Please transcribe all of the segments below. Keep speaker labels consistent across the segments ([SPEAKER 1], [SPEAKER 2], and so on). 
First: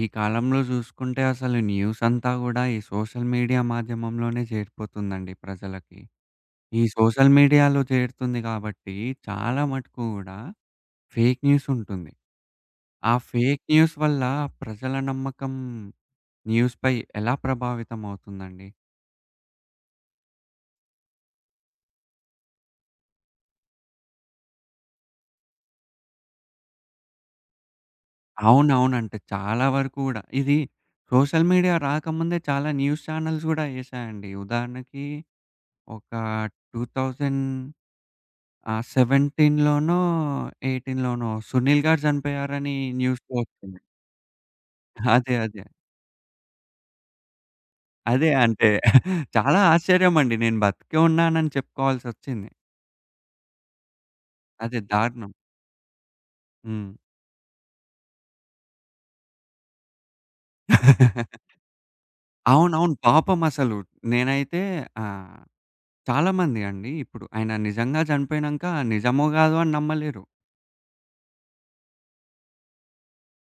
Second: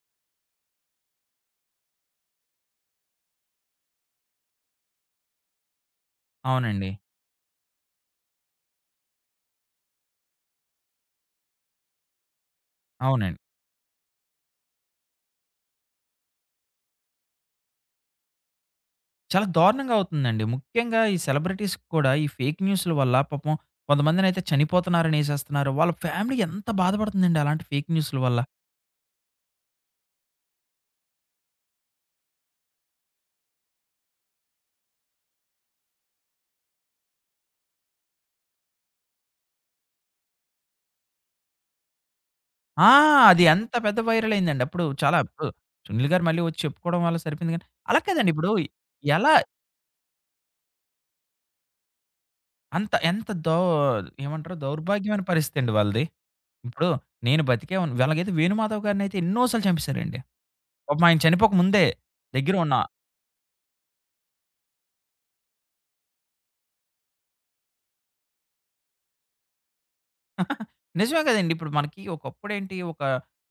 [SPEAKER 1] ఈ కాలంలో జూసుకుంటే అసలు న్యూసంతా గూడా ఈ సోషల్ మీడియా మాధ్యమంలోనే చేరిపోతుందండి ప్రజలకి. ఈ
[SPEAKER 2] అవునండి.
[SPEAKER 1] సోషల్ మీడియాలో చేరుతుంది గాబట్టి చాలా మటుకు గూడా, ఫేకు న్యూసుంటుంది. ఆ
[SPEAKER 2] అవునం
[SPEAKER 1] ఫేక్ న్యూస్ వల్ల ప్రజల నమ్మకం, న్యూస్ పై ఎలా ప్రభావితం అవుతుందండి?
[SPEAKER 2] చాలా దారుణంగా అవుతుందండి. ముఖ్యంగా ఈ సెలబ్రిటీస్‌ కూడా ఈ ఫేకు న్యూసుల వల్ల పాపం కొంతమందినైతే చనిపోతున్నారని ఏసేస్తున్నన్నారు. వాళ్ళ ఫ్యామిలీ ఎంత బాధపడుతుందండి అలాంటి ఫేక్ న్యూసుల వల్ల.
[SPEAKER 1] అవునవునంటే, చాలా వరకు గూడా. ఇది, సోషల్ మీడియా రాకముందే చాలా న్యూస్ ఛానెల్స్ గూడా ఏశాయండి. ఉదాహరణకి ఒక 2000 ఆహ్, 17, 18 'సునీల్' గారు చనిపోయారని
[SPEAKER 2] ఆ!
[SPEAKER 1] న్యూస్‌లో
[SPEAKER 2] అది ఏంత
[SPEAKER 1] ఒచ్చింది.
[SPEAKER 2] పెద్ద వైరల్ అయిందండి. అప్పుడు చాలా
[SPEAKER 1] అదే.
[SPEAKER 2] ఇప్పుడు
[SPEAKER 1] అదే.
[SPEAKER 2] 'సునీల్' గారు మళ్ళీ వచ్చి చెప్పుకోవడం వల్ల సరిపోయింది గానీ, అలా
[SPEAKER 1] అదే
[SPEAKER 2] కాదండీ! ఇప్పుడు
[SPEAKER 1] అంటే,
[SPEAKER 2] ఎలా
[SPEAKER 1] చాలా ఆశ్చర్యమండి. నేను బతికే ఉన్నానని చెప్పుకోవాల్సొచ్చింది.
[SPEAKER 2] అంత ఎంత దో ఏమంటారు
[SPEAKER 1] అదే.
[SPEAKER 2] దౌర్భాగ్యమైన
[SPEAKER 1] దారుణం.
[SPEAKER 2] పరిస్థితి అండి వాళ్ళది. హ్మ్. ఇప్పుడు
[SPEAKER 1] హ్మ్.
[SPEAKER 2] నేను బతికేవు ఎలాగైతే 'వేణుమాధవ్' గారినైతే ఎన్నో సార్లు చంపెసారండి. పాపం ఆయన చనిపోక ముందే. దెగ్గర ఉన్న
[SPEAKER 1] అవునవును. పాపం అసలు నేనైతే ఆహ్, చాలామంది అండి. ఇప్పుడు ఆయన నిజంగా చనిపోయినంక నిజమో కాదో అని నమ్మలేరు.
[SPEAKER 2] నిజమే కదండీ. ఇప్పుడు మనకి ఒకప్పుడేంటి, ఒక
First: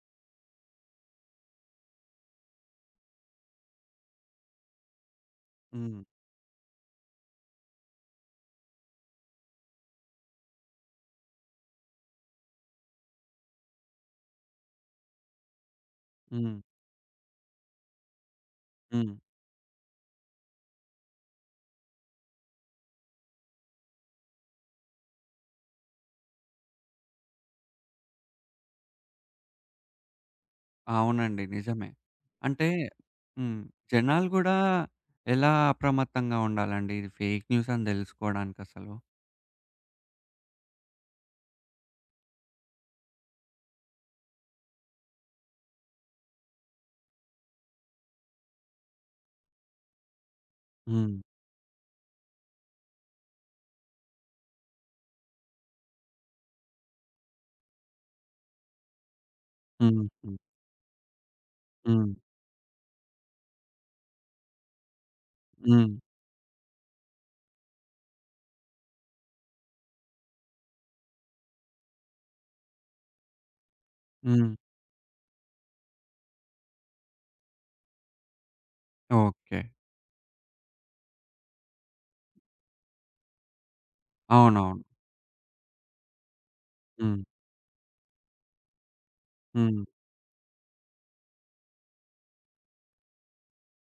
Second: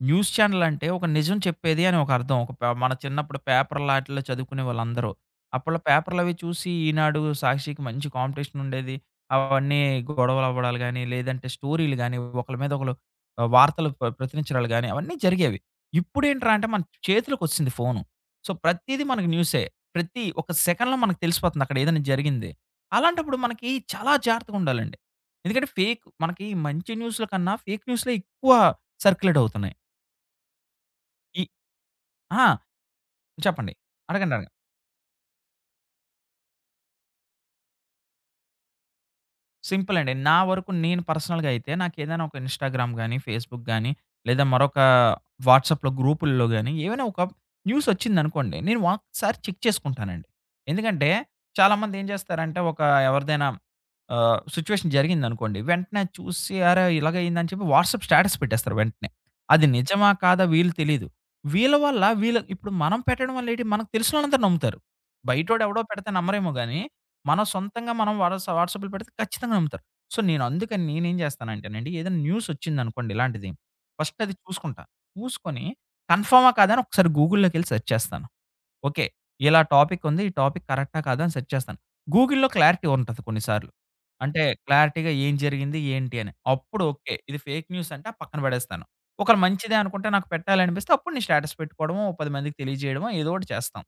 [SPEAKER 2] న్యూసు ఛానెలంటే ఒక నిజం చెప్పేది అని ఒక అర్థం. ఒక ప మన చిన్నప్పుడు పేపర్ లాటిల్లో చదువుకునేవాళ్ళందరూ. అప్పట్లో
[SPEAKER 1] హ్మ్.
[SPEAKER 2] పేపర్లవి చూసి ఈనాడు, సాక్షికి మంచి కాంపిటీషనుండేది. అవన్నీ గొడవలు అవ్వడాలు గాని, లేదంటే స్టోరీలు గాని ఒకళ్ళ మీద ఒకళ్ళు, ఆహ్, వార్తలు ప్ర ప్రచరించడాలు గాని అవన్నీ జరిగేవి. ఇప్పుడ ఏంట్రా
[SPEAKER 1] హ్మ్.
[SPEAKER 2] అంటే, మన చేతిలోకొచ్చేసింది ఫోను. సో, ప్రతీది
[SPEAKER 1] హ్మ్.
[SPEAKER 2] మనకు న్యూసే. ప్రతి ఒక సెకండ్‌లో మనకు తెలిసిపోతుంది. అక్కడ ఏదైనా జరిగింది. అలాంటప్పుడు మనకి చాలా జాగ్రత్తగుండాలండి. ఎందుకంటే ఫేక్ మనకి మంచి న్యూసుల కన్నా ఫేకు న్యూస్‌లే ఎక్కువ సర్క్యులేట్ అవుతున్నాయి.
[SPEAKER 1] అవునండి.
[SPEAKER 2] ఇ
[SPEAKER 1] నిజమే.
[SPEAKER 2] ఆ!
[SPEAKER 1] అంటే హ్మ్.
[SPEAKER 2] చెప్పండి. అడగండి. అడగండి.
[SPEAKER 1] జనాలుగూడా ఎలా అప్రమత్తంగా ఉండాలండి? ఫేక్ న్యూసని దెలుసుకోవడానికసలు?
[SPEAKER 2] సింపులండి. నా వరకు నేను పర్సనల్‌గా అయితే నాకేదైన ఒక ఇన్‌స్టాగ్రామ్ గాని, ఫేస్‌బుక్ గాని, లేదా మరొక వాట్సాప్‌లో గ్రూపుల్లో గాని, ఏవైనా ఒక న్యూసోచ్చిందనుకోండి. నేను ఒక్కసారి చెక్ చేసుకుంటానండి. ఎందుకంటే
[SPEAKER 1] హ్మ్.
[SPEAKER 2] చాలామంది ఏం జేస్తారంటే, ఒక ఎవరిదైనా ఆహ్, సిట్యుయేషన్ జరిగిందనుకోండి. వెంటనే చూసి, అరే! ఇలాగయిందా అని చెప్పి, వాట్సాప్ స్టేటస్ పెట్టేస్తారు వెంటనే. అది
[SPEAKER 1] హ్మ్.
[SPEAKER 2] నిజమా,
[SPEAKER 1] హ్మ్.
[SPEAKER 2] కాదా వీళ్ళు తెలీదు. వీళ్ళ వల్ల
[SPEAKER 1] హ్మ్.
[SPEAKER 2] వీళ్ళ ఇప్పుడు మనం పెట్టడం వల్ల ఏటి, మనకు తెలిసినోళ్ళందరు నమ్ముతారు. బయటోడేవడో
[SPEAKER 1] హ్మ్.
[SPEAKER 2] పెడితే నమ్మరేమో గాని, మనం సొంతంగా మనం వాట వాట్సప్‌‌లో పెడితే ఖచ్చితంగా నమ్ముతారు. సో, నేను అందుకని నేనేం జేస్తానంటేనండి. ఏదైనా న్యూసోచ్చిందనుకోండి ఇలాంటిది. ఫస్ట్ అది
[SPEAKER 1] హ్మ్.
[SPEAKER 2] చూసుకుంటా. చూసుకొని కన్‌ఫార్మా? కాదని, ఒకసారి గూగుల్‌లోకెళ్ళి సెర్చ్ చేస్తాను. ఓకే. ఇలా
[SPEAKER 1] ఓకే.
[SPEAKER 2] టాపికుంది. ఈ టాపిక్ కరక్టా కాదా అని సెర్చ్ చేస్తాను. గూగుల్‌లో క్లారిటీ ఉంటది కొన్నిసార్లు. అంటే
[SPEAKER 1] అవునవును.
[SPEAKER 2] క్లారిటీగా ఏం జరిగింది? ఏంటి అని, అప్పుడు ఓకే.
[SPEAKER 1] హ్మ్.
[SPEAKER 2] ఇది ఫేక్ న్యూసంటే ఆ పక్కన బడేస్తాను. ఒకళ్ళ మంచిదే
[SPEAKER 1] హ్మ్.
[SPEAKER 2] అనుకుంటే నాకు పెట్టాలనిపిస్తే, అప్పుడు నేను స్టేటస్ పెట్టుకోవడమో. ఒక 10 మందికి తెలియజేయడవో, ఏదోకటి చేస్తాం.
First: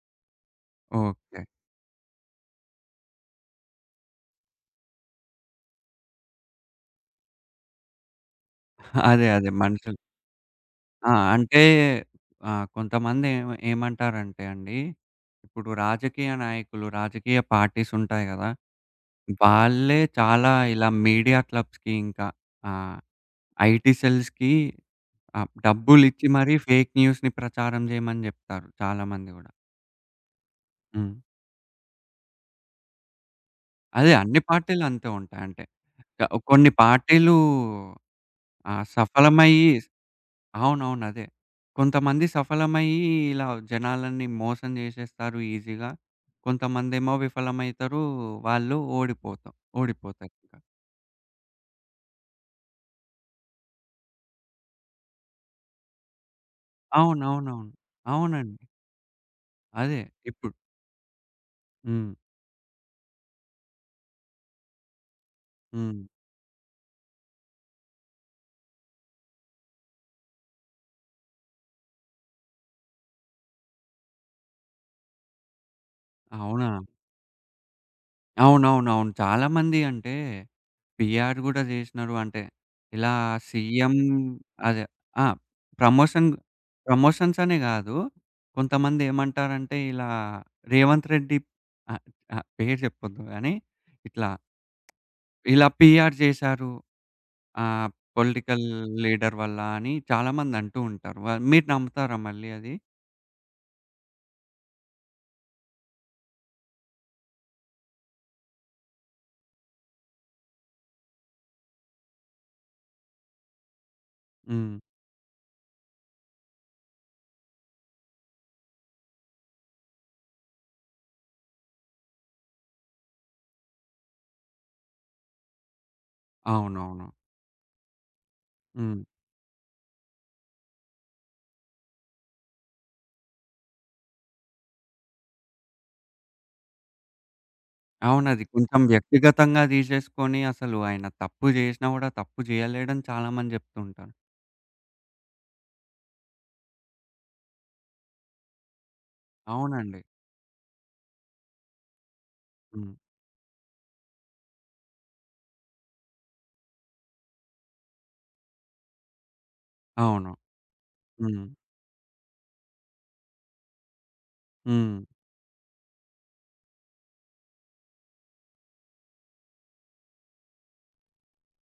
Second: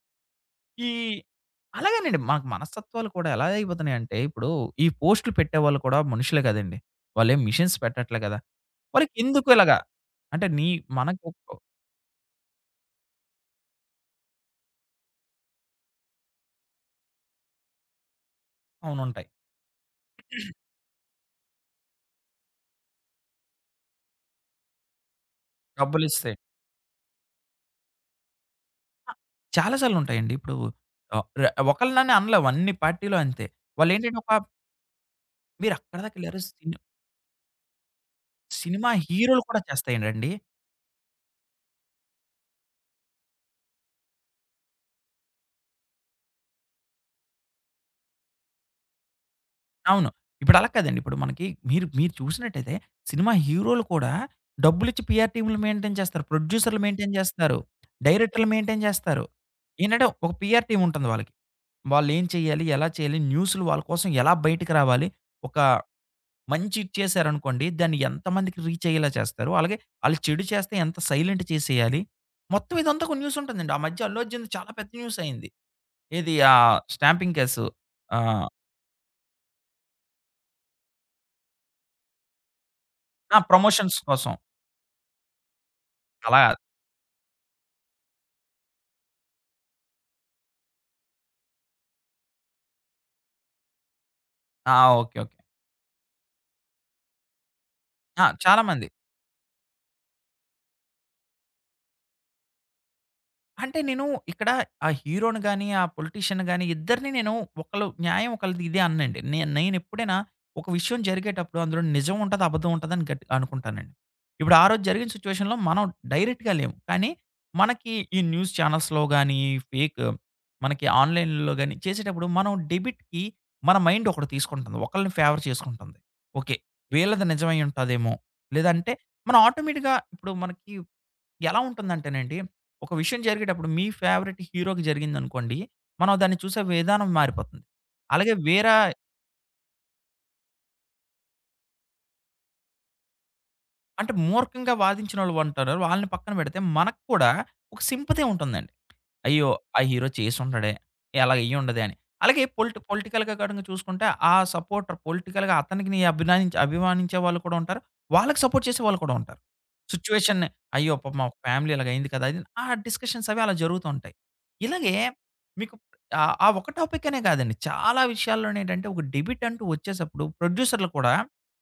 [SPEAKER 2] ఇ
[SPEAKER 1] ఓకే.
[SPEAKER 2] అలాగేనండి. మనకు మనస్తత్వాలు కూడా, ఎలా అయిపోతున్నాయంటే ఇప్పుడు, ఈ పోస్ట్‌లు పెట్టేవాళ్ళు కూడా మనుషులే గదండి. వాళ్ళేం మిషెన్స్ పెట్టట్లే గదా! మరి
[SPEAKER 1] అదే. అదే.
[SPEAKER 2] ఇందుకిలాగా.
[SPEAKER 1] మనుషులు.
[SPEAKER 2] అంటే నీ
[SPEAKER 1] ఆ!
[SPEAKER 2] మనకు ఓ
[SPEAKER 1] అంటే ఆ! కొంతమంది ఏమ ఏమంటారంటే అండి? ఇప్పుడు రాజకీయ నాయకులు, రాజకీయ పార్టీసుంటాయి గదా!
[SPEAKER 2] అవునుంటాయి.
[SPEAKER 1] వాళ్ళే చాలా ఇలా మీడియా క్లబ్స్‌కి ఇంకా ఆ! ఐటీసెల్స్‌కి ఆ డబ్బులిచ్చి
[SPEAKER 2] డబ్బులిస్తయి.
[SPEAKER 1] మరి ఫేక్ న్యూస్‌ని ప్రచారం జేయమని జేప్తారు. చాలా
[SPEAKER 2] ఆ!
[SPEAKER 1] మంది గూడా.
[SPEAKER 2] చాలా సార్లు ఉంటాయండి. ఇప్పుడు,
[SPEAKER 1] హ్మ్.
[SPEAKER 2] ఆ ర ఒకళ్ళనని అనలేవు. అన్ని పార్టీలో అంతే. వాళ్ళు
[SPEAKER 1] అదే
[SPEAKER 2] ఏంటంటే ఒక
[SPEAKER 1] అన్ని పార్టీలంతే ఉంటాయంటే,
[SPEAKER 2] మీరు అక్కడి
[SPEAKER 1] క
[SPEAKER 2] దాకెళ్లారు
[SPEAKER 1] కొన్ని
[SPEAKER 2] సిను
[SPEAKER 1] పార్టీలూ ఆహ్,
[SPEAKER 2] సినిమా హీరోలు కూడా
[SPEAKER 1] సఫలమయ్యి
[SPEAKER 2] చేస్తాయడండి.
[SPEAKER 1] అవునవును. అదే! కొంతమంది సఫలమయ్యి ఇలా, జనాలన్నీ మోసం జేసేస్తారు ఈజీగా? కొంతమందేమో విఫలమైతరు. వాళ్ళు ఓడిపోతాం
[SPEAKER 2] అవును.
[SPEAKER 1] ఓడిపోతారు.
[SPEAKER 2] ఇప్పుడు
[SPEAKER 1] ఆ!
[SPEAKER 2] అలా కాదండి. ఇప్పుడు మనకి, మీరు మీరు చూసినట్టయితే సినిమా హీరోలు కూడా డబ్బులిచ్చి, పీఆర్‌టీమ్‌లు మెయింటైన్ జేస్తారు. ప్రొడ్యూసరులు మెయింటైన్ జేస్తారు.
[SPEAKER 1] అవునవునవును.
[SPEAKER 2] డైరెక్టరులు
[SPEAKER 1] అవునండి.
[SPEAKER 2] మెయింటైన్ జేస్తారు.
[SPEAKER 1] అదే!
[SPEAKER 2] ఏంటంటే ఒక
[SPEAKER 1] ఇప్పుడు.
[SPEAKER 2] పీఆర్ టీముంటుంది వాళ్ళకి. వాళ్ళు
[SPEAKER 1] హ్మ్.
[SPEAKER 2] ఏం చేయాలి? ఎలా చేయాలి? న్యూసులు వాళ్ళ కోసం ఎలా బయటకి రావాలి? ఒక
[SPEAKER 1] హ్మ్.
[SPEAKER 2] మంచి ఇచ్చేసారనుకోండి. దాన్ని ఎంతమందికి రీచయ్యేలా చేస్తారు? అలాగే ఆళ్లు చెడు చేస్తే, ఎంత సైలెంట్ చేసేయాలి? మొత్తం ఇదంతా ఒక న్యూసుంటుందండి. ఆ మధ్య అల్లుఅర్జున్‌ది చాలా పెద్ద న్యూసయింది. ఏది ఆ!
[SPEAKER 1] అవునా!
[SPEAKER 2] Stamping case. ఆ!
[SPEAKER 1] అవునవునవును. చాలామంది అంటే, పిఆర్ గూడా చేషినారు అంటే. ఇలా
[SPEAKER 2] ఆ!
[SPEAKER 1] సీఎం
[SPEAKER 2] ప్రమోషన్స్ కోసం.
[SPEAKER 1] అదే! ఆ! ప్రమోషన్
[SPEAKER 2] అలా
[SPEAKER 1] ప్రమోషన్స్ అనే గాదు. కొంతమంది ఏమంటారంటే ఇలా, 'రేవంత్ రెడ్డి' ఆ! ఆ! పేరు జేప్పొద్దు గాని. ఇట్లా
[SPEAKER 2] ఆ! ఓకే. ఓకే.
[SPEAKER 1] ఇలా పీఆర్ జేశారు. ఆహ్,
[SPEAKER 2] ఆ!
[SPEAKER 1] పొలిటికల్
[SPEAKER 2] చాలామంది.
[SPEAKER 1] లీడర్ వల్లా అని, చాలామంది అంటూ ఉంటారు. వా మీరు నమ్ముతారా మళ్ళీ అది?
[SPEAKER 2] అంటే, నేను ఇక్కడ ఆ హీరోని గాని, ఆ పొలిటీషియన్‌ని గాని ఇద్దరిని నేను ఒకళ్ళ న్యాయం ఒకళ్ళది ఇదే అననండి. నే నేనెప్పుడైనా ఒక విషయం జరిగేటప్పుడు అందులో నిజం ఉంటది, అబద్ధం ఉంటది అని గట్ అనుకుంటానండి. ఇప్పుడు ఆ
[SPEAKER 1] హ్మ్.
[SPEAKER 2] రోజు జరిగిన సిచ్యువేషన్‌లో మనం డైరెక్ట్‌గా లేము. కానీ, మనకి ఈ న్యూస్ ఛానెల్స్‌లో గాని, ఫేక్, మనకి ఆన్‌లైన్‌లో గాని చేసేటప్పుడు మనం డెబిట్‌కి మన మైండ్ ఒకటి తీసుకుంటుంది. ఒకళ్ళని ఫేవర్ చేసుకుంటుంది. ఓకే!
[SPEAKER 1] అవునవును.
[SPEAKER 2] వీళ్ళది నిజమై ఉంటదేమో? లేదంటే
[SPEAKER 1] హ్మ్.
[SPEAKER 2] మన ఆటోమేటిక్‌గా ఇప్పుడు మనకి ఎలా ఉంటుందంటేనండి? ఒక విషయం జరిగేటప్పుడు మీ ఫేవరెట్ హీరోకి జరిగిందనుకోండి, మనం దాన్ని చూసే విధానం మారిపోతుంది. అలాగే
[SPEAKER 1] అవునది. కొంచం
[SPEAKER 2] వేరాయ్
[SPEAKER 1] వ్యక్తిగతంగా తీశేసుకొని అసలు ఆయన తప్పు జేసినా గూడా తప్పు చేయలేడని చాలామంది జెప్తూ ఉంటారు.
[SPEAKER 2] అంటే, మూర్ఖంగా వాదించినోళ్ళు ఉంటారు. వాళ్ళని పక్కన పెడితే, మనకు కూడా ఒక సింపతి ఉంటుందండి. అయ్యో! ఆ
[SPEAKER 1] అవునండి.
[SPEAKER 2] హీరో చేసుండడే! ఇలాగ అయ్యిుండదే అని. అలాగే పొలిటి
[SPEAKER 1] హ్మ్.
[SPEAKER 2] పొలిటికల్‌గా కాడంగా చూసుకుంటే, ఆ సపోర్టర్ పొలిటికల్‌గా అతనికిని అభినాయించి అభిమానించే వాళ్ళు కూడా ఉంటారు. వాళ్ళకి సపోర్ట్ చేసేవాాళ్ళు కూడా ఉంటారు.
[SPEAKER 1] అవును.
[SPEAKER 2] సిచ్యువేషన్‌ని "అయ్యో! పాపం ఆ
[SPEAKER 1] హ్మ్.
[SPEAKER 2] ఫ్యామిలీ ఇలాగ అయింది కదా!" అది ఆ డిస్కషన్స్ అవి అలా జరుగుతూ ఉంటాయి. ఇలాగే,
[SPEAKER 1] హ్మ్.
[SPEAKER 2] మీకు ఆహ్, ఆ ఒక్ టాపిక్ అనే కాదండి. చాలా విషయాల్లోనేంటంటే ఒక డెబిట్ అంటూ వచ్చేసప్పుడు ప్రొడ్యూసర్లు కూడా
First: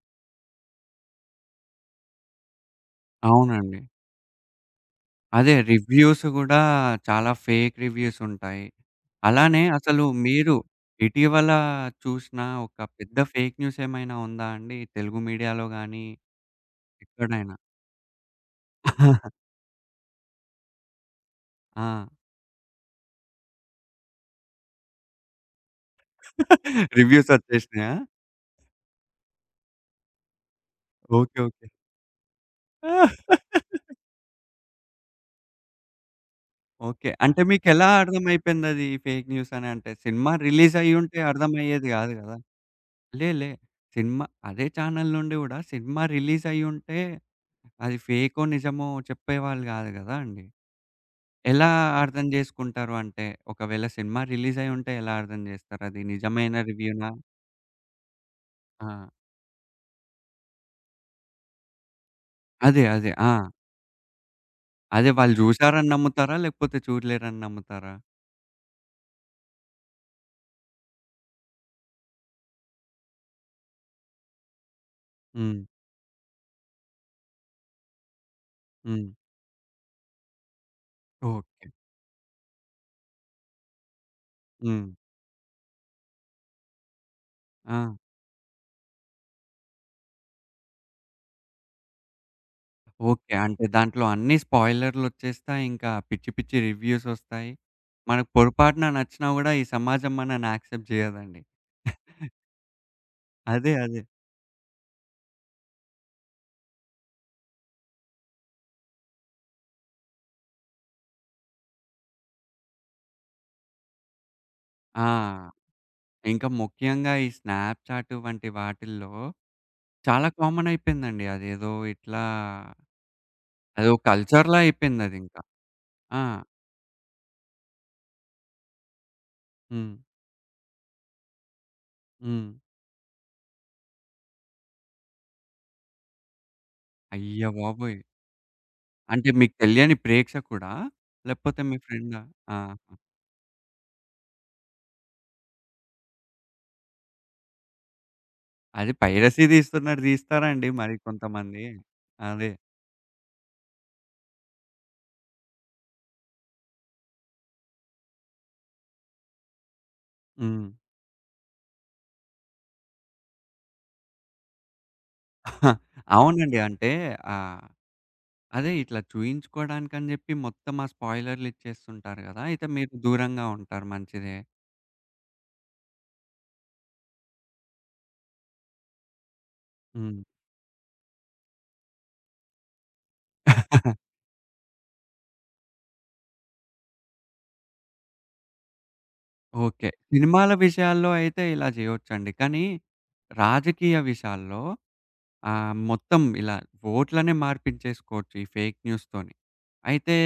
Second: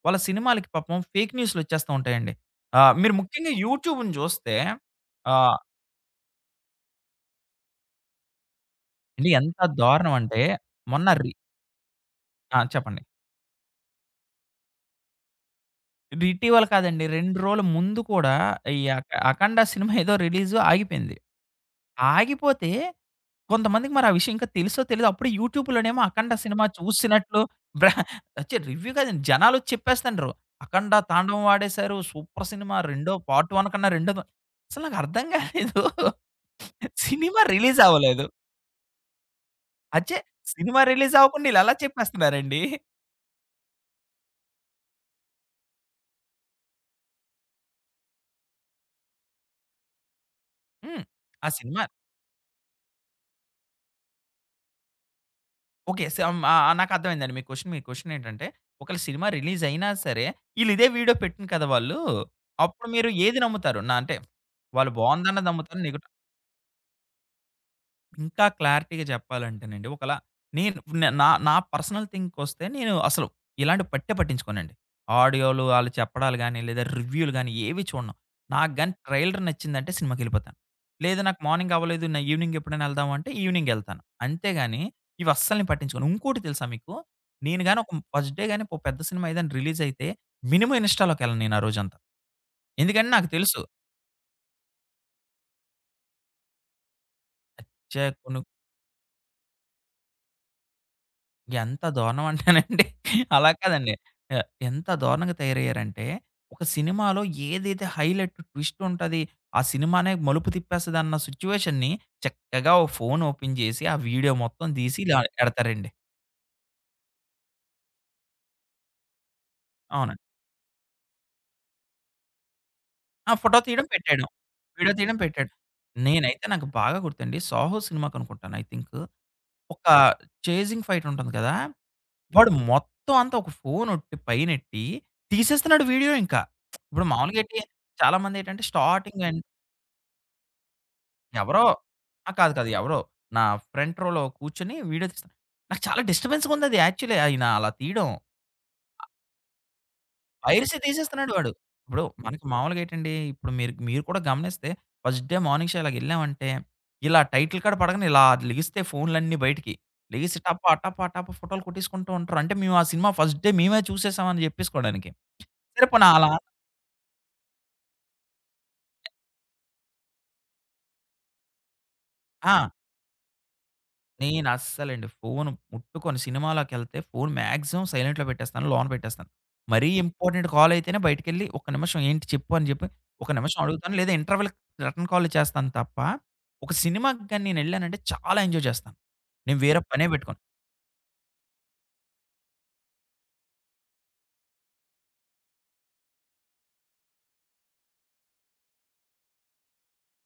[SPEAKER 2] వాళ్ళ సినిమాలకి పాపం ఫేక్ న్యూసులు వచ్చేస్తూ ఉంటాయండి. ఆ! మీరు ముఖ్యంగా
[SPEAKER 1] అవునండి.
[SPEAKER 2] యూట్యూబ్‌ని జూస్తే, ఆ
[SPEAKER 1] అదే రివ్యూస్ గూడా చాలా ఫేక్ రివ్యూస్ ఉంటాయి.
[SPEAKER 2] ఏవండీ ఎంత
[SPEAKER 1] అలానే అసలు
[SPEAKER 2] దారుణమంటే,
[SPEAKER 1] మీరు,
[SPEAKER 2] మొన్న రి
[SPEAKER 1] ఇటీవలా చూసిన
[SPEAKER 2] ఆ!
[SPEAKER 1] ఒక
[SPEAKER 2] చెప్పండి.
[SPEAKER 1] పెద్ద ఫేక్ న్యూస్ ఏమైనా ఉందా అండి తెలుగు మీడియాలో గానీ...
[SPEAKER 2] ఇది ఇటివల కాదండి. 2
[SPEAKER 1] …ఎక్కడైనా?
[SPEAKER 2] రోజుల ముందు కూడా ఈ అక 'అఖండ' సినిమా ఏదో రిలీజు ఆగిపోయింది.
[SPEAKER 1] ఆ!
[SPEAKER 2] ఆగిపోతే, కొంతమందికి మరి ఆ విషయం ఇంకా తెలిసో తెలిదో అప్పుడే యూట్యూబ్‌లోనేమో 'అఖండ' సినిమా
[SPEAKER 1] రివ్యూస్
[SPEAKER 2] చూసినట్లు
[SPEAKER 1] వచ్చేషినయా?
[SPEAKER 2] బహే వచ్చాయి. రివ్యూ కాదండి, జనాలొచ్చి చెప్పేస్తుండ్రు. 'అఖండ'
[SPEAKER 1] ఓకే.
[SPEAKER 2] తాండవం
[SPEAKER 1] ఓకే.
[SPEAKER 2] ఆడేశారు. సూపర్ సినిమా రెండో పార్ట్ 1 కన్నా రెండో అసలు నాకర్థం కాలేదు.
[SPEAKER 1] ఓకే.
[SPEAKER 2] సినిమా
[SPEAKER 1] అంటే,
[SPEAKER 2] రిలీజ్
[SPEAKER 1] మీకెలా
[SPEAKER 2] అవ్వలేదు
[SPEAKER 1] అర్థమైపోయిందది ఫేక్ న్యూస్ అని? అంటే
[SPEAKER 2] అచ్చే.
[SPEAKER 1] సినిమా రిలీజ్
[SPEAKER 2] సినిమా రిలీజ్
[SPEAKER 1] అయ్యుంటే
[SPEAKER 2] అవ్వకుండా ఈళ్ళు ఎలా
[SPEAKER 1] అర్థమయ్యేది గాదు గదా!
[SPEAKER 2] చెప్పేస్తున్నారండి?
[SPEAKER 1] లే, లే. సినిమా అదే ఛానెల్ నుండి గూడా సినిమా రిలీజ్ అయ్యుంటే, అది ఫేకో నిజమో చెప్పేవాళ్ళు గాదు గదా అండీ!
[SPEAKER 2] హ్మ్. ఆ
[SPEAKER 1] ఎలా
[SPEAKER 2] సినిమా
[SPEAKER 1] అర్థం జేసుకుంటారు అంటే ఒకవేళ సినిమా రిలీజ్ అయ్యి ఉంటే ఎలా అర్థం జేస్తారు? అది
[SPEAKER 2] ఓకే. సమ్
[SPEAKER 1] నిజమైన
[SPEAKER 2] ఆహ్, ఆహ్,
[SPEAKER 1] రివ్యూనా?
[SPEAKER 2] నాకర్థమైందండి, మీ క్వెషన్ మీ క్వెషన్ ఏంటంటే ఒకవేళ
[SPEAKER 1] ఆ!
[SPEAKER 2] సినిమా రిలీజ్ అయినా సరే ఈళ్ళు ఇదే వీడియో పెట్టిన్రు కదా వాళ్ళు,
[SPEAKER 1] అదే,
[SPEAKER 2] అప్పుడు మీరు
[SPEAKER 1] అదే.
[SPEAKER 2] ఏది
[SPEAKER 1] ఆ!
[SPEAKER 2] నమ్ముతారు? నా అంటే, వాళ్ళు
[SPEAKER 1] అదే వాళ్ళు
[SPEAKER 2] బాగుందన్నది నమ్ముతార?
[SPEAKER 1] జూశారని
[SPEAKER 2] నెగటివ్
[SPEAKER 1] నమ్ముతారా? లేకపోతే చూడలేదని నమ్ముతారా?
[SPEAKER 2] ఇంకా క్లారిటీగా జెప్పాలంటేనండి, ఒకలా నేను న నా నా పర్సనల్ థింక్‌‌కొస్తే నేను అసలు ఇలాంటివి పట్టే పట్టించుకోనండి. ఆడియోలు
[SPEAKER 1] హ్మ్.
[SPEAKER 2] వాళ్ళు చెప్పడాలు గాని, లేదా రివ్యూలు గాని ఏవి చూడను? నాకుగాని
[SPEAKER 1] హ్మ్.
[SPEAKER 2] ట్రైలర్ నచ్చిందంటే సినిమాకెళ్ళిపోతా. లేదు నాకు
[SPEAKER 1] ఓకే.
[SPEAKER 2] మార్నింగ్ అవ్వలేదు నా ఈవినింగ్ ఎప్పుడైనా వెళ్దామా అంటే ఈవినింగ్ ఎళ్తాను. అంతేగాని,
[SPEAKER 1] హ్మ్.
[SPEAKER 2] ఇవి అస్సలు నేను పట్టించుకోను. ఇంకోటి తెలుసా మీకు? నేనుగాని ఒక
[SPEAKER 1] ఆ!
[SPEAKER 2] ఫస్ట్ డే గాని ఒక పెద్ద సినిమా ఏదైనా రిలీజ్ అయితే మినిమం ఇన్‌స్టాలోకి వెళ్ళను నేను ఆ రోజంతా. ఎందుకంటే నాకు
[SPEAKER 1] ఓకే.
[SPEAKER 2] తెలుసు.
[SPEAKER 1] అంటే దాంట్లో అన్ని స్పాయిలర్‌లొచ్చేస్తాయి. ఇంకా పిచ్చి పిచ్చి రివ్యూస్ ఒస్తాయి. మనకు
[SPEAKER 2] అచ్చాయకును
[SPEAKER 1] పొరపాటున నచ్చినా గూడా ఈ సమాజం మనని యాక్సెప్ట్ జేయదండి.
[SPEAKER 2] ఎంత దారుణం అంటేనండి? అలా
[SPEAKER 1] అదే,
[SPEAKER 2] కాదండి.
[SPEAKER 1] అదే.
[SPEAKER 2] ఎ ఎంత దారుణంగా తయారయ్యారంటే, ఒక సినిమాలో ఏదైతే హైలైట్ ట్విస్ట్ ఉంటది, ఆ సినిమానే మలుపు తిప్పేస్తదన్న సిచ్యువేషన్‌ని, చక్కగా ఒక ఫోన్ ఓపెన్ జేసి ఆ వీడియో మొత్తం తీసి
[SPEAKER 1] ఆ!
[SPEAKER 2] ఇలా ఎడతారండి.
[SPEAKER 1] ఇంకా ముఖ్యంగా ఈ స్నాప్‌చాట్ వంటి వాటిల్లో,
[SPEAKER 2] అవునండి.
[SPEAKER 1] చాలా కామన్ అయిపోయిందండి. అదేదో ఇట్లా...
[SPEAKER 2] ఆ! ఫోటో తీయడం
[SPEAKER 1] అదో
[SPEAKER 2] పెట్టేయడం.
[SPEAKER 1] కల్చర్‌లా
[SPEAKER 2] విడియో
[SPEAKER 1] అయిపోయింది
[SPEAKER 2] తీయడం
[SPEAKER 1] అదింకా.
[SPEAKER 2] పెట్టేయడం.
[SPEAKER 1] ఆ!
[SPEAKER 2] నేనైతే నాకు బాగా గుర్తండి, 'సాహో' సినిమాకనుకుంటాను ఐ థింక్. ఒక
[SPEAKER 1] హ్మ్.
[SPEAKER 2] చేజింగ్ ఫైట్ ఉంటుంది కదా! వాడు
[SPEAKER 1] హ్మ్.
[SPEAKER 2] మొత్తం అంతా ఒక ఫోనోట్టి పైనొట్టి, తీసేస్తున్నాడు వీడియో ఇంకా. ఇప్పుడు మామూలుగా
[SPEAKER 1] అయ్య
[SPEAKER 2] ఏటి?
[SPEAKER 1] బాబోయ్!
[SPEAKER 2] చాలామంది ఏటంటే స్టార్టింగ్
[SPEAKER 1] అంటే
[SPEAKER 2] అం
[SPEAKER 1] మీకు తెలియని ప్రేక్షకుడా? లేకపోతే
[SPEAKER 2] ఎవరో.
[SPEAKER 1] మీ ఫ్రెండా?
[SPEAKER 2] ఆ! కాదు.
[SPEAKER 1] ఆ!
[SPEAKER 2] కాదు. ఎవరో. నా ఫ్రంట్ రోలో కూర్చొని వీడియో తీస్తున్నాడు. నాకు చాలా డిస్టర్బెన్స్‌గా ఉందది యాక్చువల్లి ఆయన అలా తీయడం.
[SPEAKER 1] అది
[SPEAKER 2] ఆ!
[SPEAKER 1] పైరసీ తీస్తున్నట్టు తీస్తారండి
[SPEAKER 2] పైరసీ
[SPEAKER 1] మరి
[SPEAKER 2] తీసేస్తున్నాడు వాడు.
[SPEAKER 1] కొంతమంది.
[SPEAKER 2] ఇప్పుడు మనకి
[SPEAKER 1] అదే.
[SPEAKER 2] మామూలుగా ఏటండి? ఇప్పుడు మీరు మీరు కూడా గమనిస్తే ఫస్ట్ డే మార్నింగ్‌ షో అలాగ ఎళ్ళామంటే ఇలా టైటిల్ కార్డ్ పడగానే ఇలా లేగిస్తయి ఫోనులన్నీ బయటికి. లేసి టప
[SPEAKER 1] హ్మ్.
[SPEAKER 2] టప టప ఫోటోలు కోట్టసుకుంటూ ఉంటారు. అంటే మేము ఆ సినిమా ఫస్ట్ డే మేమే చూసేసామ అని జెప్పేసుకోవడానికి. సరేపోని అలా
[SPEAKER 1] అవునండి. అంటే ఆహ్, అదే ఇట్లా చూయించుకోడానికని జెప్పి మొత్తం ఆ స్పాయిలరులు ఇచ్చేస్తుంటారు గదా! అయితే
[SPEAKER 2] ఆ!
[SPEAKER 1] మీరు దూరంగా ఉంటారు మంచిదే.
[SPEAKER 2] నేను అస్సలండి ఫోన్ ముట్టుకొను. సినిమాలకెళ్తే ఫోన్ మాక్సిమమ్ సైలెంట్‌లో పెట్టేస్తాను. లోన పెట్టేస్తాను. మరీ
[SPEAKER 1] హ్మ్.
[SPEAKER 2] ఇంపార్టెంట్ కాల్ అయితేనే బయటికెళ్ళి ఒక నిమిషం ఏంటి చెప్పు అని జెప్పి, ఒక నిమిషం అడుగుతాను. లేదా ఇంటర్వెల్‌కి రిటర్న్ కాల్ చేస్తాను తప్ప ఒక సినిమాకి గాని నేను వెళ్ళానంటే చాలా ఎంజాయ్ చేస్తా. నేను వేరే
[SPEAKER 1] ఓకే.
[SPEAKER 2] పనే పెట్టుకోను.
[SPEAKER 1] సినిమాల విషయాల్లో అయితే ఇలా జేయొచ్చండి. కానీ రాజకీయ విషయాల్లో, ఆహ్, మొత్తం ఇలా ఓట్లనే మార్పిచ్చేసుకోవచ్చు ఈ ఫేక్ న్యూస్‌తోనీ. అయితే,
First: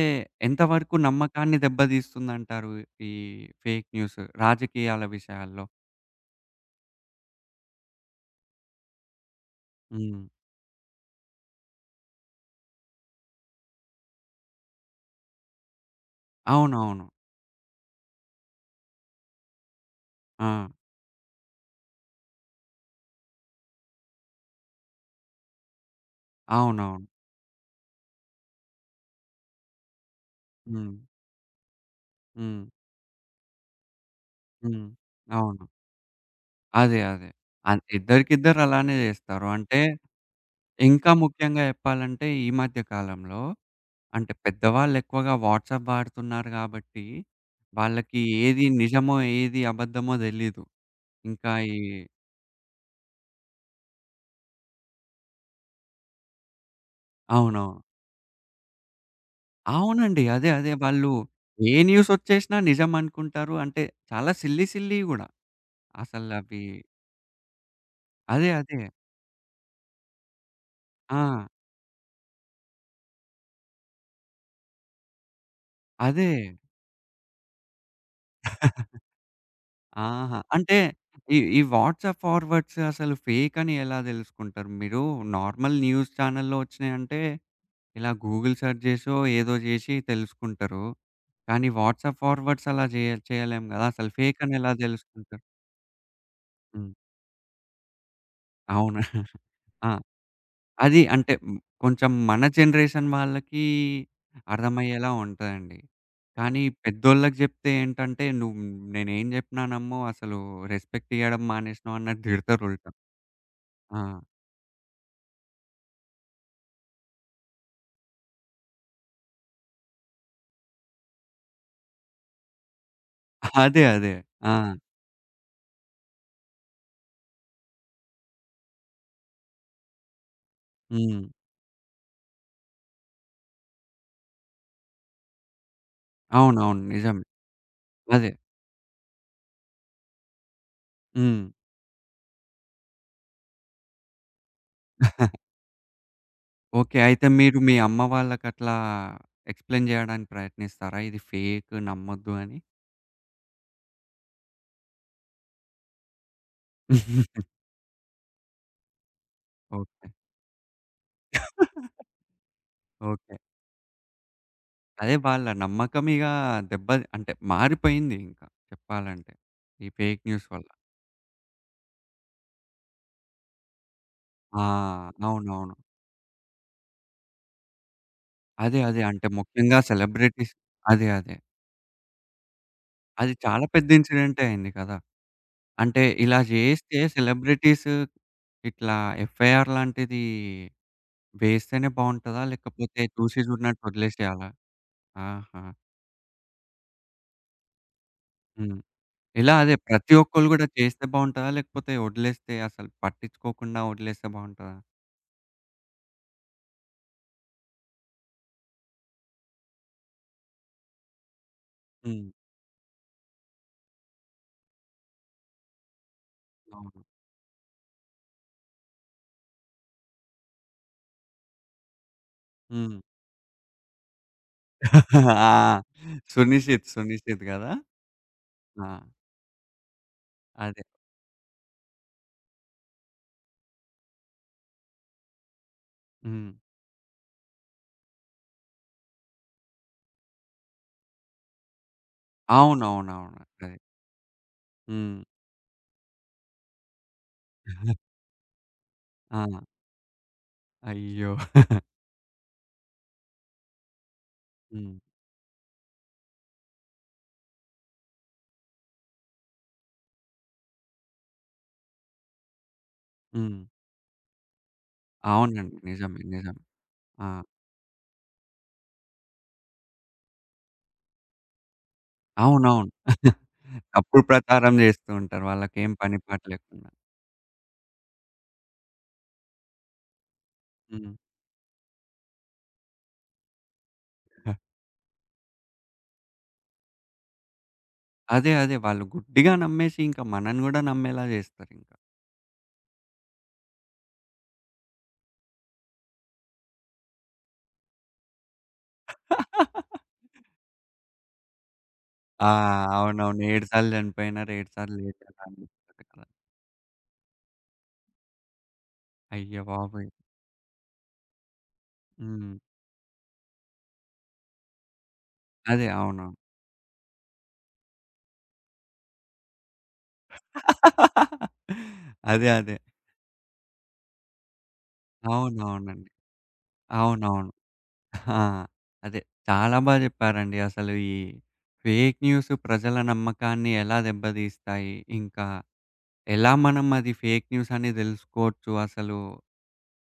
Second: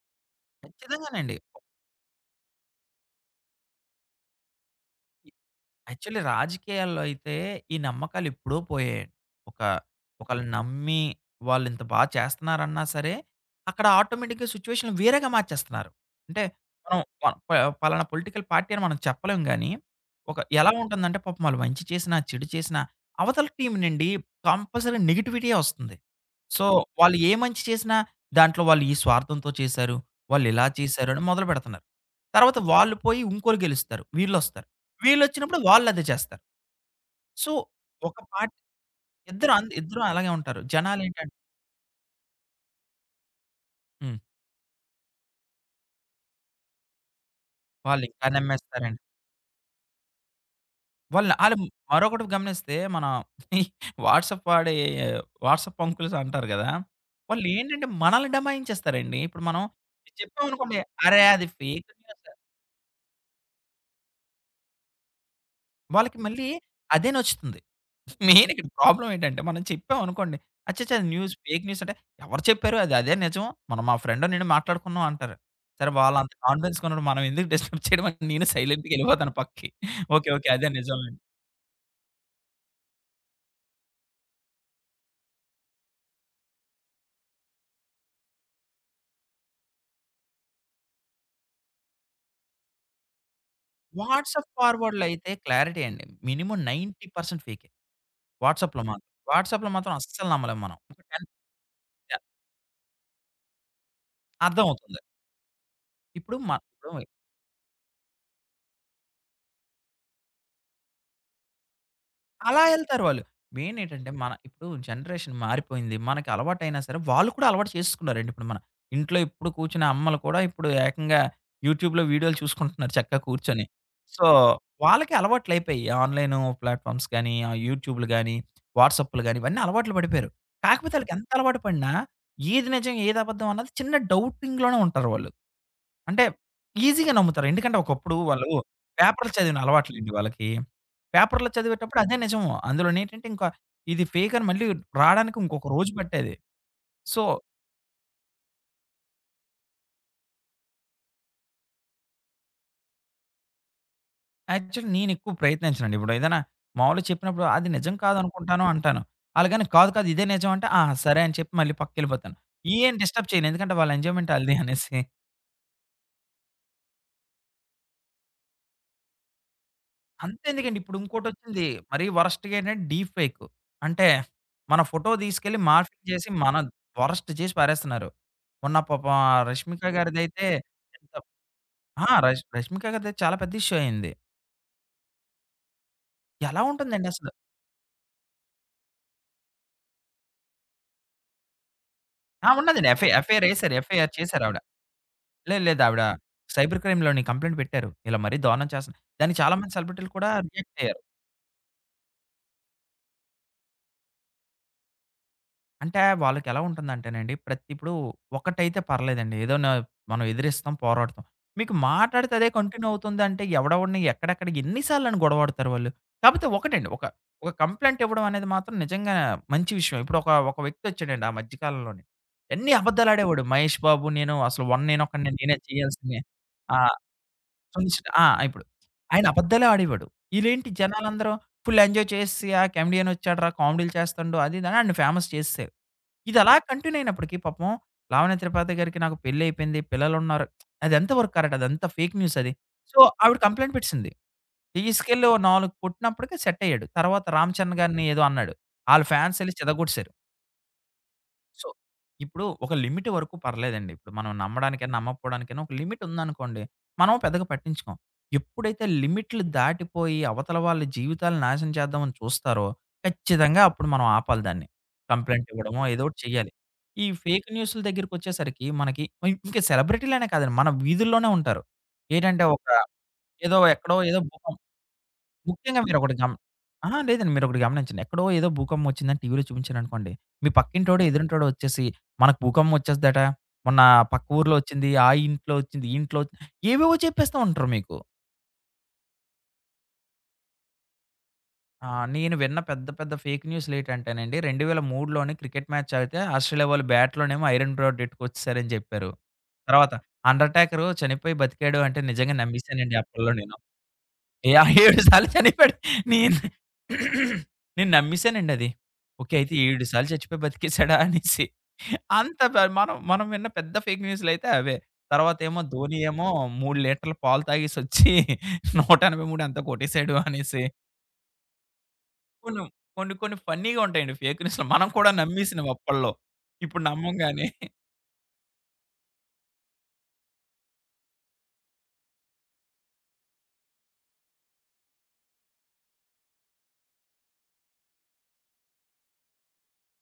[SPEAKER 1] ఎంతవరకు
[SPEAKER 2] ఖచ్చితంగానండి.
[SPEAKER 1] నమ్మకాన్ని దెబ్బ తీస్తుందంటారు ఈ ఫేక్ న్యూస్ రాజకీయాల విషయాల్లో?
[SPEAKER 2] యాక్చువల్లీ రాజకీయాల్లో అయితే ఈ నమ్మకాలు ఎప్పుడో పోయాయండి. ఒకా
[SPEAKER 1] హ్మ్.
[SPEAKER 2] ఒకళ్ళను నమ్మి వాళ్ళింత బాగ చేస్తున్నారన్నా సరే, అక్కడ ఆటోమేటిక్‌గా సిచ్యువేషనులు వేరేగా మార్చేస్తున్నారు. అంటే, మనం
[SPEAKER 1] అవునవును.
[SPEAKER 2] మన ప పయే పలానా పొలిటికల్ పార్టీ అని మనం చెప్పలేం గానీ, ఒక
[SPEAKER 1] ఆ!
[SPEAKER 2] ఎలా ఉంటుందంటే పాపం వాళ్ళు మంచి చేసినా, చెడు చేసినా, అవతల టీమ్ నుండి కంపల్సరీ నెగెటివిటీయే వస్తుంది. సో
[SPEAKER 1] అవునవును.
[SPEAKER 2] వాళ్ళు ఏ మంచి చేసినా, దాంట్లో వాళ్ళు ఈ స్వార్థంతో చేశారు, వాళ్ళు ఇలా
[SPEAKER 1] హ్మ్.
[SPEAKER 2] చేశారు అని మొదలుపెడుతున్నారు. తర్వాత
[SPEAKER 1] హ్మ్.
[SPEAKER 2] వాళ్ళు పోయి ఇంకోళ్ళు గెలుస్తారు. వీళ్ళొస్తారు.
[SPEAKER 1] హ్మ్.
[SPEAKER 2] వీళ్ళు ఒచ్చినప్పుడు
[SPEAKER 1] అవును.
[SPEAKER 2] వాళ్ళదే చేస్తారు.
[SPEAKER 1] అదే, అదే.
[SPEAKER 2] సో
[SPEAKER 1] అన్
[SPEAKER 2] ఒక పార్టి
[SPEAKER 1] ఇద్దరికిద్దరు అలానే జేస్తారు.
[SPEAKER 2] ఇద్దరు అంద
[SPEAKER 1] అంటే,
[SPEAKER 2] ఇద్దరు అలాగే ఉంటారు. జనాలు
[SPEAKER 1] ఇంకా
[SPEAKER 2] ఏంటంటే
[SPEAKER 1] ముఖ్యంగా జెప్పాలంటే ఈ మధ్య కాలంలో,
[SPEAKER 2] హ్మ్.
[SPEAKER 1] అంటే పెద్దవాళ్ళు ఎక్కువగా వాట్సాప్ వాడుతున్నారు గాబట్టి,
[SPEAKER 2] వాళ్ళు
[SPEAKER 1] వాళ్ళకి
[SPEAKER 2] ఇంకా
[SPEAKER 1] ఏది
[SPEAKER 2] నమ్మేస్తారండి.
[SPEAKER 1] నిజమో ఏది అబద్ధమో దెలీదు.
[SPEAKER 2] వాళ్ళు
[SPEAKER 1] ఇంకా
[SPEAKER 2] ఆళ్ళు
[SPEAKER 1] ఈ
[SPEAKER 2] మరొకటి గమనిస్తే మన వాట్సాప్ వాడే వాట్సాప్ అంకుల్స్ అంటారు కదా!
[SPEAKER 1] అవునవును.
[SPEAKER 2] వాళ్ళేంటంటే మనల్ని దబాయించేస్తారండి. ఇప్పుడు మనం ఇది
[SPEAKER 1] అవునండి. అదే అదే
[SPEAKER 2] చెప్పామనుకోండి.
[SPEAKER 1] వాళ్ళు.
[SPEAKER 2] అరే! అది
[SPEAKER 1] ఏ
[SPEAKER 2] ఫేక్ న్యూసా
[SPEAKER 1] న్యూసొచ్చేషినా నిజం అనుకుంటారు అంటే, చాలా సిల్లీ సిల్లీవి గూడా.
[SPEAKER 2] వాళ్ళకి మళ్ళీ
[SPEAKER 1] అసలవి
[SPEAKER 2] అదే నచ్చుతుంది.
[SPEAKER 1] అదే
[SPEAKER 2] మెయిన్ ఇక్కడ
[SPEAKER 1] అదే.
[SPEAKER 2] ప్రాబ్లమ్ ఏంటంటే మనం చెప్పాం అనుకోండి. అచ్చచ్చ! అది న్యూస్
[SPEAKER 1] ఆ!
[SPEAKER 2] ఫేక్ న్యూస్ అంటే "ఎవరు చెప్పారు? అది అదే నిజం. మొన్న మా ఫ్రెండ్ నేను మాట్లాడుకున్నాం" అంటారు. సరే
[SPEAKER 1] అదే.
[SPEAKER 2] వాళ్ళంత కాన్ఫిడెన్స్‌గా ఉన్నప్పుడు మనం ఎందుకు డిస్టర్బ్ చేయడమని నేనే సైలెంట్‌గా వెళ్ళిపోతాను పక్కకి. ఓకే.
[SPEAKER 1] ఆహా!
[SPEAKER 2] ఓకే. అదే
[SPEAKER 1] అంటే,
[SPEAKER 2] నిజంలేండి.
[SPEAKER 1] ఈ ఈ వాట్సాప్ ఫార్వర్డ్స్ అసలు ఫేక్ అని ఎలా తెలుసుకుంటారు? మీరు నార్మల్ న్యూస్ ఛానెల్లో వచ్చినయంటే, ఇలా గూగుల్ సెర్చ్ జేసో ఏదో జేషి తెలుసుకుంటారు. కానీ వాట్సాప్ ఫార్వర్డ్స్ అలా జేయ చేయలేం గదా! అసలు ఫేక్
[SPEAKER 2] వాట్సాప్
[SPEAKER 1] అని ఎలా
[SPEAKER 2] ఫార్వర్డ్‌లో అయితే
[SPEAKER 1] తెలుసుకుంటారు?
[SPEAKER 2] క్లారిటీ అండి మినిమమ్
[SPEAKER 1] హ్మ్.
[SPEAKER 2] 90% ఫేకే. వాట్సాప్‌లో
[SPEAKER 1] అవును.
[SPEAKER 2] మాత్రం వాట్సాప్‌లో
[SPEAKER 1] ఆ!
[SPEAKER 2] మాత్రం అస్సలు నమ్మలేం మనం. ఒక
[SPEAKER 1] అది అంటే హ్మ్, కొంచం
[SPEAKER 2] [unintelligible]
[SPEAKER 1] మన జనరేషన్ వాళ్ళకీ
[SPEAKER 2] అర్థమవుతుంది.
[SPEAKER 1] అర్థమయ్యేలా ఉంటదండి.
[SPEAKER 2] ఇప్పుడు మ
[SPEAKER 1] కాని ఈ
[SPEAKER 2] దోయ్
[SPEAKER 1] పెద్దోళ్ళకి జెప్తే ఏంటంటే "నువ్వు నేనేం జేప్పినా నమ్మవు అసలు రెస్పెక్ట్ ఇయ్యడం మానేసినవు" అన్నట్టు
[SPEAKER 2] అలా
[SPEAKER 1] తిడతరు ఉల్టా.
[SPEAKER 2] ఎళ్తారు వాళ్ళు. మెయిన్
[SPEAKER 1] ఆ!
[SPEAKER 2] ఏంటంటే మన ఇప్పుడు జనరేషన్ మారిపోయింది. మనకి అలవాటైనా సరే! వాళ్ళు కూడా అలవాటు చేసకున్నారండి. ఇప్పుడు మన, ఇంట్లో ఎప్పుడు కూర్చునే అమ్మలు కూడా ఇప్పుడు ఏకంగా యూట్యూబ్‌లో వీడియోలు చూసుకుంటున్నారు చక్కగా
[SPEAKER 1] ఆహ్,
[SPEAKER 2] కూర్చొని.
[SPEAKER 1] అదే, అదే.
[SPEAKER 2] సో
[SPEAKER 1] ఆ!
[SPEAKER 2] వాళ్ళకి అలవాట్లు అయిపోయాయి. ఆన్‌లైను ప్లాట్‌ఫామ్స్ గాని, ఆ యూట్యూబులు గాని, వాట్సాప్పులు గాని ఇవన్నీ అలవాట్లు పడిపోయారు. కాకపోతే
[SPEAKER 1] హ్మ్.
[SPEAKER 2] ఆళ్ళకెంత అలవాటు పడినా ఏది నిజం, ఏది అబద్ధం అన్నది చిన్న డౌటింగ్‌లోనే ఉంటారు వాళ్ళు. అంటే
[SPEAKER 1] అవునవును.
[SPEAKER 2] ఈజీగా
[SPEAKER 1] నిజమే.
[SPEAKER 2] నమ్ముతారు. ఎందుకంటే ఒకప్పుడు
[SPEAKER 1] అదే.
[SPEAKER 2] వాళ్ళు పేపర్‌లు చదివిన అలవాటులెండి వాళ్ళకి.
[SPEAKER 1] హ్మ్.
[SPEAKER 2] పేపర్‌లో చదివేటప్పుడు అదే నిజము. అందులోనే ఏంటంటే ఇంకా, ఇది ఫేక్ అని మళ్ళీ రావడానికి ఇంకొక రోజు పట్టేది.
[SPEAKER 1] ఓకే.
[SPEAKER 2] సో
[SPEAKER 1] అయితే మీరు మీ అమ్మ వాళ్ళకట్లా ఎక్స్‌ప్లెయిన్ జేయడానికి ప్రయత్నిస్తారా? ఇది ఫేక్ నమ్మొద్దు అని?
[SPEAKER 2] యాక్చువల్లీ నేనెక్కువ ప్రయత్నించనండి. ఇప్పుడు ఏదైనా మామూలు చెప్పినప్పుడు అది నిజం కాదు అనుకుంటాను అంటాను. కాదు కాదు.
[SPEAKER 1] ఓకే.
[SPEAKER 2] ఇదే నిజం అంటే. ఆ! సరే అని చెప్పి మళ్ళీ పక్కకెళ్ళిపోతాను. ఏం డిస్టర్బ్
[SPEAKER 1] ఓకే.
[SPEAKER 2] చేయను. ఎందుకంటే వాళ్ళ ఎంజాయ్మెంటాళ్ళది అనేసి.
[SPEAKER 1] అదే వాళ్ళ నమ్మకం ఇగ దెబ్బ అంటే, మారిపోయింది. ఇంకా చెప్పాలంటే. ఈ ఫేక్ న్యూస్ వల్ల.
[SPEAKER 2] అంతెందుకండి. ఇప్పుడు ఇంకోటిచ్చింది. మరీ వరస్ట్‌గా ఏంటంటే, డీఫేక్కు. అంటే.
[SPEAKER 1] ఆ!
[SPEAKER 2] మన ఫోటో తీసుకెళ్ళి
[SPEAKER 1] అవునవును.
[SPEAKER 2] మార్ఫింగ్ చేసి. మనద్ వరెస్ట్ చేసి పారేస్తున్నారు. మొన్న
[SPEAKER 1] అదే, అదే
[SPEAKER 2] పాపం
[SPEAKER 1] అంటే,
[SPEAKER 2] ఆ
[SPEAKER 1] ముఖ్యంగా
[SPEAKER 2] 'రష్మిక' గారిదైతే.
[SPEAKER 1] సెలబ్రిటీస్ అదే
[SPEAKER 2] ఎంత
[SPEAKER 1] అదే.
[SPEAKER 2] ఆ! రష్ 'రష్మిక 'గరిదైతే
[SPEAKER 1] అది
[SPEAKER 2] చాలా పెద్ద
[SPEAKER 1] చాలా
[SPEAKER 2] ఇష్యూ
[SPEAKER 1] పెద్ద
[SPEAKER 2] అయ్యింది.
[SPEAKER 1] ఇన్సిడెంటే అయింది కదా! అంటే, ఇలా
[SPEAKER 2] ఎలా
[SPEAKER 1] చేస్తే
[SPEAKER 2] ఉంటుందండసలు
[SPEAKER 1] సెలబ్రిటీస్ ఇట్లా ఎఫ్ఐఆర్ లాంటిది వేస్తేనే బావుంటదా?
[SPEAKER 2] ఆ! ఉండదండి.
[SPEAKER 1] లేకపోతే
[SPEAKER 2] ఎఫ్ఐ
[SPEAKER 1] చూసి
[SPEAKER 2] ఎఫ్ఐఆరేసారు.
[SPEAKER 1] చూడినట్టు
[SPEAKER 2] ఎఫ్ఐఆర్
[SPEAKER 1] వదిలేసేయాలా?
[SPEAKER 2] చేశారావిడ. లేదు,
[SPEAKER 1] ఆహా!
[SPEAKER 2] లేదు ఆవిడ సైబర్ క్రైమ్ లొని కంప్లయింట్ పెట్టారు. ఇలా మరీ దరురణం
[SPEAKER 1] హ్మ్.
[SPEAKER 2] చేస్త. దానికి
[SPEAKER 1] ఇలా అదే
[SPEAKER 2] చాలామంది సెలబ్రిటీలు
[SPEAKER 1] ప్రతి
[SPEAKER 2] కూడా
[SPEAKER 1] ఒక్కళ్ళు కూడా
[SPEAKER 2] రియాక్టయ్యారు.
[SPEAKER 1] చేస్తే బాగుంటదా? లేకపోతే వదిలేస్తే అసలు పట్టించుకోకుండా వదిలేస్తే బాగుంటదా?
[SPEAKER 2] అంటే, వాళ్ళకి ఎలా ఉంటుందంటేనండి. ప్రత్ ఇప్పుడు ఒకటైతే పర్లేదండి. ఏదో న మనం ఎదిరిస్తాం పోరాడతాం. మీకు
[SPEAKER 1] హ్మ్.
[SPEAKER 2] మాట్లాడితే అదే కంటిన్యూ అవుతుందంటే, ఎవడవడిని ఎక్కడెక్కడ ఎన్ని సార్లుని గొడవాడతారు వాళ్ళు. కాకపోతే ఒకటండి.
[SPEAKER 1] అవును.
[SPEAKER 2] ఒక, ఒక కంప్లయింటివ్వడం అనేది మాత్రం నిజంగా మంచి విషయం. ఇప్పుడు ఒక "ఒక వ్యక్తొచ్చాడండి" ఆ మధ్య కాలంలోనే. ఎన్ని
[SPEAKER 1] హ్మ్.
[SPEAKER 2] అబద్ధాలుడేవాడు, మహేష్ బాబు నేను అసలు '1 నేనొక్కడినే' నేనే
[SPEAKER 1] ఆ!
[SPEAKER 2] తీయాలసిందే. ఆ!
[SPEAKER 1] 'సున్నిషిద్ సున్నిషిద్' కదా!
[SPEAKER 2] చంచ్ ఆ! ఇప్పుడు.
[SPEAKER 1] ఆ!
[SPEAKER 2] "ఆయన అబద్ధలే ఆడేవాడు". ఇలేేంటి
[SPEAKER 1] అదే.
[SPEAKER 2] జనాలందరూ ఫుల్ ఎంజాయ్ చేస్‌సి, ఆ కెమెడియనొచ్చాడురా, కామెడీలు చేస్తండు. అది, ఇది అని ఆడ్ని ఫేమస్ చేసేసారు. ఇదిలా
[SPEAKER 1] హ్మ్.
[SPEAKER 2] కంటిన్యూ అయినప్పటికి పాపం. "లావణ త్రిపాతి గారికి నాకు పెళ్లి అయిపోయింది". పిల్లలున్నారు, అదెంత వరకు కరెక్ట్. అది అంత ఫేక్ న్యూసది. సో, "ఆవిడ
[SPEAKER 1] అవునవునవును.
[SPEAKER 2] Complaint
[SPEAKER 1] correct.
[SPEAKER 2] పెట్టేసింది".
[SPEAKER 1] హ్మ్.
[SPEAKER 2] తీసుకెళ్ళి ఓ నాలుగు కొట్టినప్పటికే సెట్టయ్యాడు. తర్వాత 'రామ చరణ్' గారిని ఏదో అన్నాడు. ఆళ్ళు ఫ్యాన్సెళ్లి
[SPEAKER 1] ఆ!
[SPEAKER 2] చితకొట్టేశారు.
[SPEAKER 1] అయ్యో!
[SPEAKER 2] సో. ఇప్పుడు ఒక లిమిట్ వరకు పర్లేదండి. ఇప్పుడు మనం నమ్మడానికేనా
[SPEAKER 1] హ్మ్.
[SPEAKER 2] నమ్మకపోవడానికేనా. ఒక లిమిట్ ఉందనుకోండి మనము పెద్దగా పట్టించుకోం. ఎప్పుడైతే లిమిట్లు దాటిపోయి అవతల వాళ్ళ జీవితాలు నాశనం చేద్దామని చూస్తారో. ఖచ్చితంగా
[SPEAKER 1] హ్మ్.
[SPEAKER 2] అప్పుడు మనం ఆపాలి దాన్ని. కంప్లయింట్
[SPEAKER 1] అవునండి.
[SPEAKER 2] ఇవ్వడమొ. ఏదో ఒకటి
[SPEAKER 1] నిజమే.
[SPEAKER 2] చేయ్యాలి.
[SPEAKER 1] నిజం.
[SPEAKER 2] ఈ
[SPEAKER 1] ఆ!
[SPEAKER 2] ఫేక్ న్యూస్‌ల దగ్గరకొచ్చేసరికి. మనకి ఇ ఇంక సెలబ్రిటీలనే కాదండి. మన వీధుల్లోనే ఉంటారు. ఏటంటే ఒక
[SPEAKER 1] అవునవును.
[SPEAKER 2] ఏదో ఎక్కడో ఏదో
[SPEAKER 1] తప్పుడు
[SPEAKER 2] బుఖంపం.
[SPEAKER 1] ప్రచారం జేస్తూ ఉంటారు.
[SPEAKER 2] ముఖ్యంగా
[SPEAKER 1] వాళ్ళకేం
[SPEAKER 2] మీరొకటి
[SPEAKER 1] పని
[SPEAKER 2] గమ
[SPEAKER 1] పాట
[SPEAKER 2] ఆ
[SPEAKER 1] లేకుండా.
[SPEAKER 2] లేదండి. మీరు ఒకటి గమనించండి. ఎక్కడో ఏదో భూకంపం వచ్చిందని టీవీలో చూపించారనుకోండి. మీ పక్కింటోడ
[SPEAKER 1] హ్మ్.
[SPEAKER 2] ఎదురింటోడ వచ్చేసి 'మనకు భూకంపం వచెస్తాదట. మొన్న పక్క
[SPEAKER 1] ఆ!
[SPEAKER 2] ఊర్లో వచ్చింది, ఆ ఇంట్లో వచ్చింది. ఈ ఇంట్లో వచ్చింది' ఏవేవో చెప్పేస్తా ఉంటరు మీకు.
[SPEAKER 1] అదే. అదే. వాళ్ళు గుడ్డిగా నమ్మేసి ఇంక మనని కూడా నమ్మేలా జస్తారింక.
[SPEAKER 2] ఆ! నేను విన్న పెద్ద పెద్ద ఫేక్ న్యూస్‌లేటంటేనండి. 2003 లోని క్రికెట్ మ్యాచ్ ఆగితే ఆస్ట్రేలియా వాళ్ళు బ్యాట్లోనేమో ఐరెన్ రోడ్ ఎట్టుకోచ్చేసారని చెప్పారు. తర్వాత అండర్టాకర్ చనిపోయి బతికాడు అంటే నిజంగా
[SPEAKER 1] ఆ!
[SPEAKER 2] నమ్మసానండి అప్పడలో
[SPEAKER 1] అవునవును.
[SPEAKER 2] నేను.
[SPEAKER 1] 7 సార్లు చనిపోయినారు. 7
[SPEAKER 2] యాహ్!
[SPEAKER 1] సార్లు
[SPEAKER 2] 7 సార్లు
[SPEAKER 1] లేచున్నారు అని
[SPEAKER 2] చనిపోయాడు.
[SPEAKER 1] చెప్పేసి.
[SPEAKER 2] నేను నేను నమ్మసానండి అది. ఓకే అయితే 7
[SPEAKER 1] అయ్యబాబోయ్!
[SPEAKER 2] సార్లు చచ్చిపోయి బతికేసాడా అనేసి. అంత
[SPEAKER 1] హ్మ్.
[SPEAKER 2] మనం మనం విన్న పెద్ద ఫేక్ న్యూస్‌లయితే అవే. తర్వాతేమో
[SPEAKER 1] అదే
[SPEAKER 2] ధోని ఏమో
[SPEAKER 1] అవునవును.
[SPEAKER 2] 3 లీటర్లు పాలు తాగేసోచ్చి. 183 ఎంతో కొట్టసాడు అనేసి.
[SPEAKER 1] అదే
[SPEAKER 2] కొన్ని
[SPEAKER 1] అదే.
[SPEAKER 2] కొన్ని కొన్ని ఫన్నీగా ఉంటాయండి. ఫేక న్యూస్‌లు మనం కూడా నమ్మేసినవి
[SPEAKER 1] అవునవునండి.
[SPEAKER 2] అప్పల్లో. ఇప్పుడు నమ్మంగాని.
[SPEAKER 1] అవునవును. ఆ! అదే చాలా బా జెప్పారండి. అసలు. ఈ ఫేక్ న్యూస్ ప్రజల నమ్మకాన్ని ఎలా దెబ్బతీస్తాయి? ఇంకా ఎలా మనం అది ఫేక్ న్యూస్ అనే తెలుసుకోవచ్చు అసలు.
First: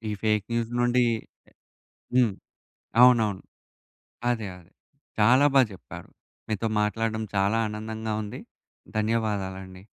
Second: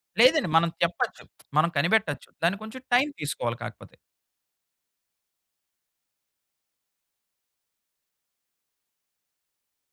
[SPEAKER 1] ఈ ఫేక్
[SPEAKER 2] లేదండి. మనం
[SPEAKER 1] న్యూస్ నుండి
[SPEAKER 2] చెప్పొచ్చు. మనం కనిపెట్టొచ్చు.
[SPEAKER 1] హ్మ్.
[SPEAKER 2] దాన్ని కొంచెం టైం
[SPEAKER 1] అవునవును.
[SPEAKER 2] తీసుకోవాలి కాకపోతే.
[SPEAKER 1] అదే అదే. చాలా బా చెప్పారు. మీతో మాట్లాడడం చాలా ఆనందంగా ఉంది. ధన్యవాదాలండి.